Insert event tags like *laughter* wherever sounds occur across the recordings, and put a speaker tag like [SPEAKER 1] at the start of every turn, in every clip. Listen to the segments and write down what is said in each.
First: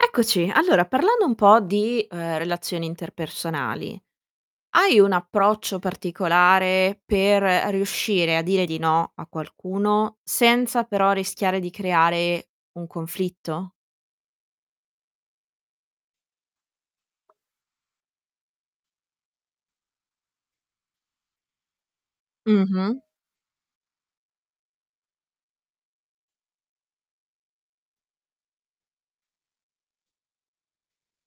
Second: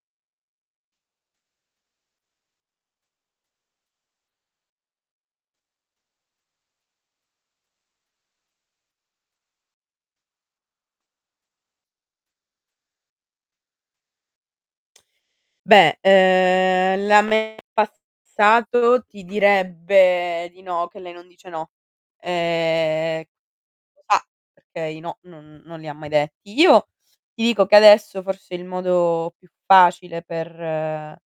[SPEAKER 1] Eccoci, allora parlando un po' di, ehm, relazioni interpersonali, hai un approccio particolare per riuscire a dire di no a qualcuno, senza però rischiare di creare un conflitto?
[SPEAKER 2] Beh, uhm, la me del passato ti direbbe di no, che lei non dice no,
[SPEAKER 1] Mh-mh.
[SPEAKER 2] ehm, lo fa perché i no non non li ha mai detti. Io ti dico che, adesso, forse il modo più facile per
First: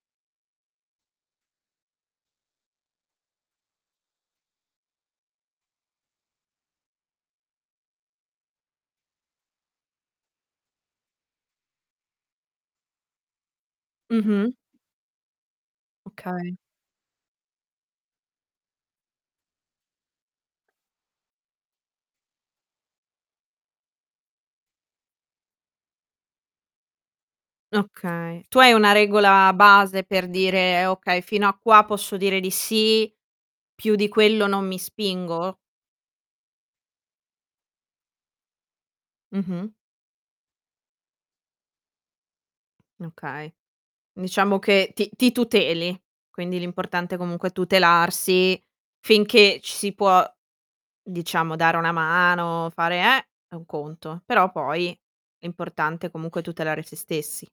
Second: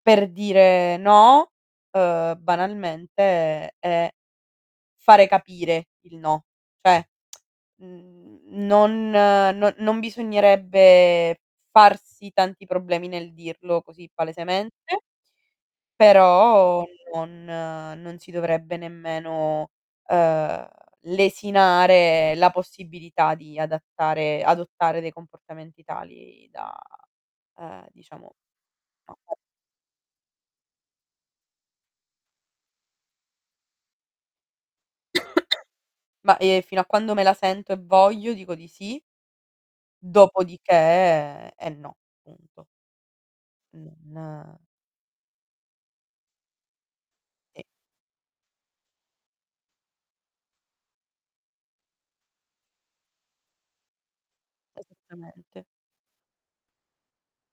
[SPEAKER 2] per dire no, uhm, banalmente è fare capire il no, cioè *smacks lips* mhmm n non non bisognerebbe farsi tanti problemi nel dirlo così
[SPEAKER 1] Mh-mh.
[SPEAKER 2] palesemente,
[SPEAKER 1] Okay.
[SPEAKER 2] però non non si dovrebbe nemmeno, uhm, lesinare la possibilità di adattare adottare dei comportamenti tali da, ehm, diciamo
[SPEAKER 1] Okay, tu hai una
[SPEAKER 2] *unintelligible*
[SPEAKER 1] regola base per dire: "Okay fino a qua posso dire di sì, più di quello non mi spingo?"
[SPEAKER 2] Ma, ehm, fino a quando me la sento e voglio dico di sì
[SPEAKER 1] Mh-mh.
[SPEAKER 2] dopodiché è no, punto.
[SPEAKER 1] Okay.
[SPEAKER 2] Mh, nah.
[SPEAKER 1] Diciamo che ti ti tuteli, quindi l'importante comunque è
[SPEAKER 2] Sì.
[SPEAKER 1] tutelarsi, finché ci si può diciamo dare una mano, fare, eh, è, un conto, però poi è
[SPEAKER 2] Esattamente.
[SPEAKER 1] importante comunque tutelare se stessi.